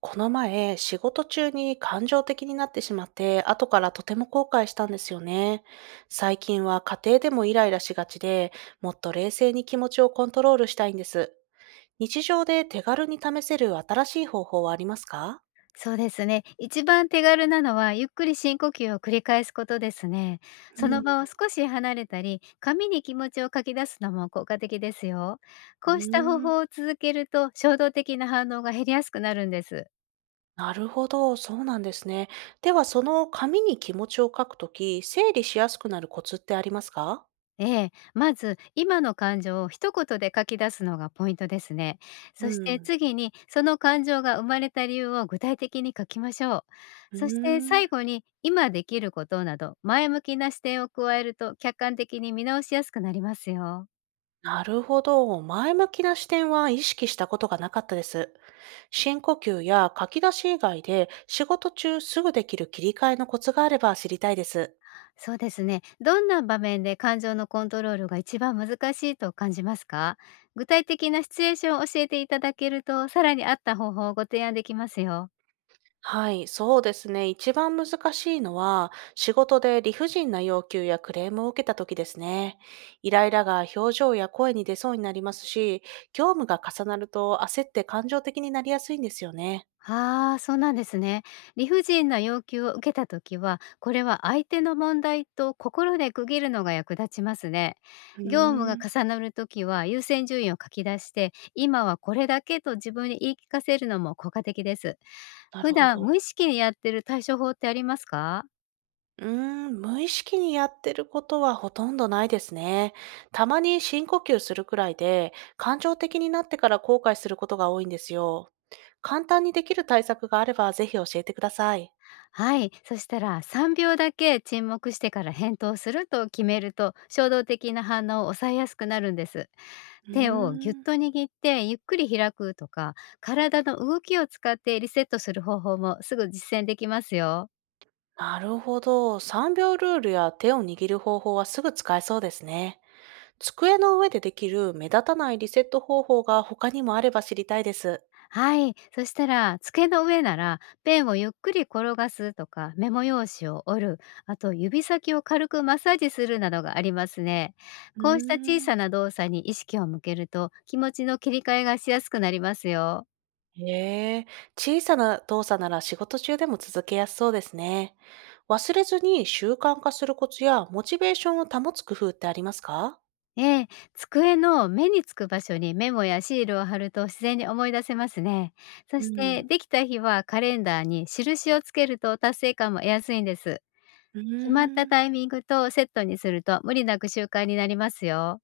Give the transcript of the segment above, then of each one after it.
この前、仕事中に感情的になってしまって、後からとても後悔したんですよね。最近は家庭でもイライラしがちで、もっと冷静に気持ちをコントロールしたいんです。日常で手軽に試せる新しい方法はありますか？そうですね。一番手軽なのは、ゆっくり深呼吸を繰り返すことですね。うそのん、場を少し離れたり、紙に気持ちを書き出すのも効果的ですよ。うこうした方ーん、法を続けると、衝動的な反応が減りやすくなるんです。なるほど、そうなんですね。では、その紙に気持ちを書くとき、整理しやすくなるコツってありますか？ええ、まず今の感情を一言で書き出すのがポイントですね。うそしてん。次に、その感情が生まれた理由を具体的に書きましょう。うそしてーん。最後に、今できることなど前向きな視点を加えると客観的に見直しやすくなりますよ。なるほど。前向きな視点は意識したことがなかったです。深呼吸や書き出し以外で仕事中すぐできる切り替えのコツがあれば知りたいです。そうですね。どんな場面で感情のコントロールが一番難しいと感じますか？具体的なシチュエーションを教えていただけると、さらに合った方法をご提案できますよ。はい、そうですね。一番難しいのは仕事で理不尽な要求やクレームを受けた時ですね。イライラが表情や声に出そうになりますし、業務が重なると焦って感情的になりやすいんですよね。ああ、そうなんですね。理不尽な要求を受けたときは、これは相手の問題と心で区切るのが役立ちますね。うー業務がん、重なるときは、優先順位を書き出して、今はこれだけと自分に言い聞かせるのも効果的です。なる普ほ段無意ど。識にやってる対処法ってありますか？うーん、無意識にやってることはほとんどないですね。たまに深呼吸するくらいで、感情的になってから後悔することが多いんですよ。簡単にできる対策があればぜひ教えてください。はい、そしたら3秒だけ沈黙してから返答すると決めると、衝動的な反応を抑えやすくなるんです。うー手をぎゅっん、と握ってゆっくり開くとか、体の動きを使ってリセットする方法もすぐ実践できますよ。なるほど。3秒ルールや手を握る方法はすぐ使えそうですね。机の上でできる目立たないリセット方法が他にもあれば知りたいです。はい。そしたら、机の上なら、ペンをゆっくり転がすとか、メモ用紙を折る、あと指先を軽くマッサージするなどがありますね。うーこうした小さん。な動作に意識を向けると、気持ちの切り替えがしやすくなりますよ。へえ、小さな動作なら仕事中でも続けやすそうですね。忘れずに習慣化するコツやモチベーションを保つ工夫ってありますか？ええ、机の目につく場所にメモやシールを貼ると自然に思い出せますね。そうして、ん。できた日はカレンダーに印をつけると達成感も得やすいんです。う決まったーん。タイミングとセットにすると、無理なく習慣になりますよ。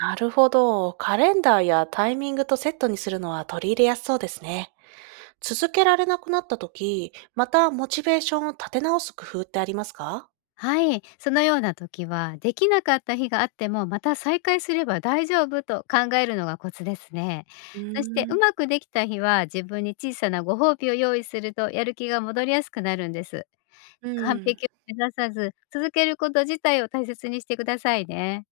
なるほど。カレンダーやタイミングとセットにするのは取り入れやすそうですね。続けられなくなった時、またモチベーションを立て直す工夫ってありますか？はい、そのような時は、できなかった日があってもまた再開すれば大丈夫と考えるのがコツですね。うそして、ーうん。まくできた日は自分に小さなご褒美を用意するとやる気が戻りやすくなるんです。う完ん。璧を目指さず、続けること自体を大切にしてくださいね。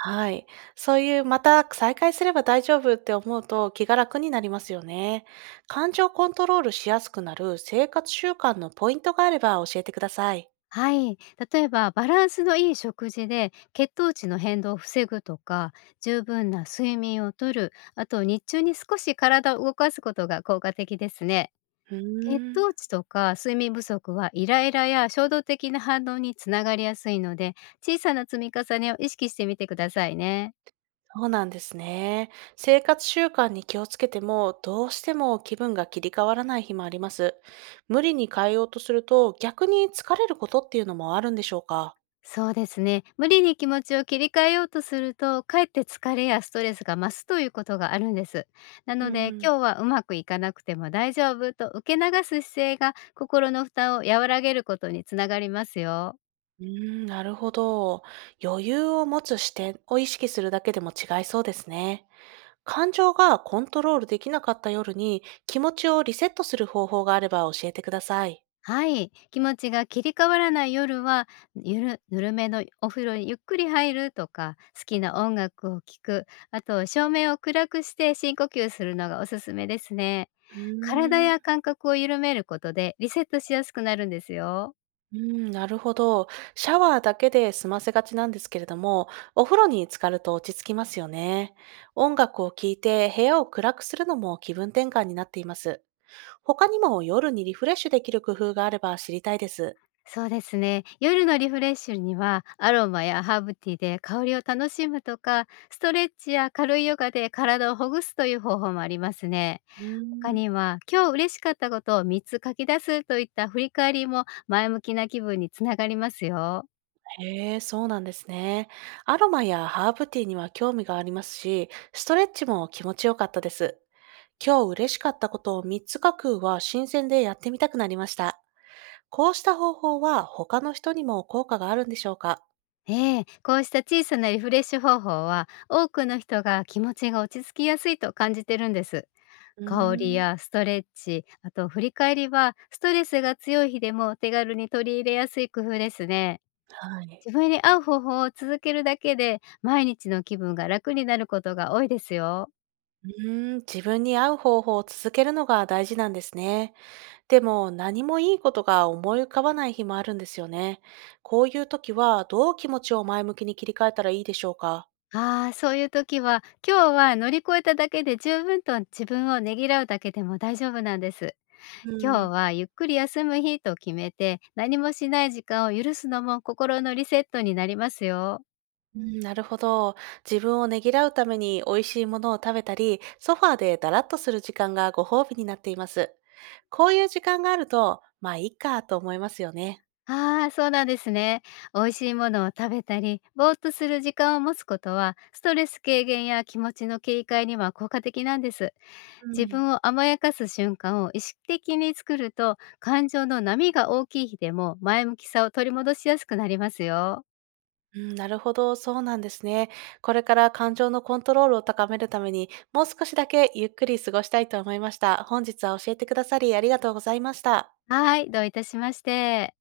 はい。そういう、また再開すれば大丈夫って思うと気が楽になりますよね。感情コントロールしやすくなる生活習慣のポイントがあれば教えてください。はい、例えばバランスのいい食事で血糖値の変動を防ぐとか、十分な睡眠をとる、あと日中に少し体を動かすことが効果的ですね。う血ーん。糖値とか睡眠不足はイライラや衝動的な反応につながりやすいので、小さな積み重ねを意識してみてくださいね。そうなんですね。生活習慣に気をつけても、どうしても気分が切り替わらない日もあります。無理に変えようとすると、逆に疲れることっていうのもあるんでしょうか？そうですね、無理に気持ちを切り替えようとするとかえって疲れやストレスが増すということがあるんです。なうので、ん。今日はうまくいかなくても大丈夫と受け流す姿勢が心の負担を和らげることにつながりますよ。うーん、なるほど。余裕を持つ視点を意識するだけでも違いそうですね。感情がコントロールできなかった夜に気持ちをリセットする方法があれば教えてください。はい、気持ちが切り替わらない夜は、ゆるぬるめのお風呂にゆっくり入るとか、好きな音楽を聴く、あと照明を暗くして深呼吸するのがおすすめですね。う体ーん。や感覚を緩めることでリセットしやすくなるんですよ。うん、なるほど。シャワーだけで済ませがちなんですけれども、お風呂に浸かると落ち着きますよね。音楽を聴いて部屋を暗くするのも気分転換になっています。他にも夜にリフレッシュできる工夫があれば知りたいです。そうですね。夜のリフレッシュにはアロマやハーブティーで香りを楽しむとか、ストレッチや軽いヨガで体をほぐすという方法もありますね。うー他ん。には、今日嬉しかったことを3つ書き出すといった振り返りも前向きな気分につながりますよ。へえ、そうなんですね。アロマやハーブティーには興味がありますし、ストレッチも気持ちよかったです。今日嬉しかったことを3つ書くは新鮮でやってみたくなりました。こうした方法は他の人にも効果があるんでしょうか？ええ、こうした小さなリフレッシュ方法は多くの人が気持ちが落ち着きやすいと感じてるんです。うー香りん、やストレッチ、あと振り返りはストレスが強い日でも手軽に取り入れやすい工夫ですね。はい。自分に合う方法を続けるだけで毎日の気分が楽になることが多いですよ。うーん、自分に合う方法を続けるのが大事なんですね。でも何もいいことが思い浮かばない日もあるんですよね。こういう時はどう気持ちを前向きに切り替えたらいいでしょうか？ああ、そういう時は、今日は乗り越えただけで十分と自分をねぎらうだけでも大丈夫なんです。う今日ん。はゆっくり休む日と決めて、何もしない時間を許すのも心のリセットになりますよ。うん、なるほど。自分をねぎらうために美味しいものを食べたり、ソファーでだらっとする時間がご褒美になっています。こういう時間があると、まあいいかと思いますよね。ああ、そうなんですね。美味しいものを食べたり、ぼーっとする時間を持つことは、ストレス軽減や気持ちの切り替えには効果的なんです。う自ん、分を甘やかす瞬間を意識的に作ると、感情の波が大きい日でも前向きさを取り戻しやすくなりますよ。うん、なるほど、そうなんですね。これから感情のコントロールを高めるために、もう少しだけゆっくり過ごしたいと思いました。本日は教えてくださりありがとうございました。はい、どういたしまして。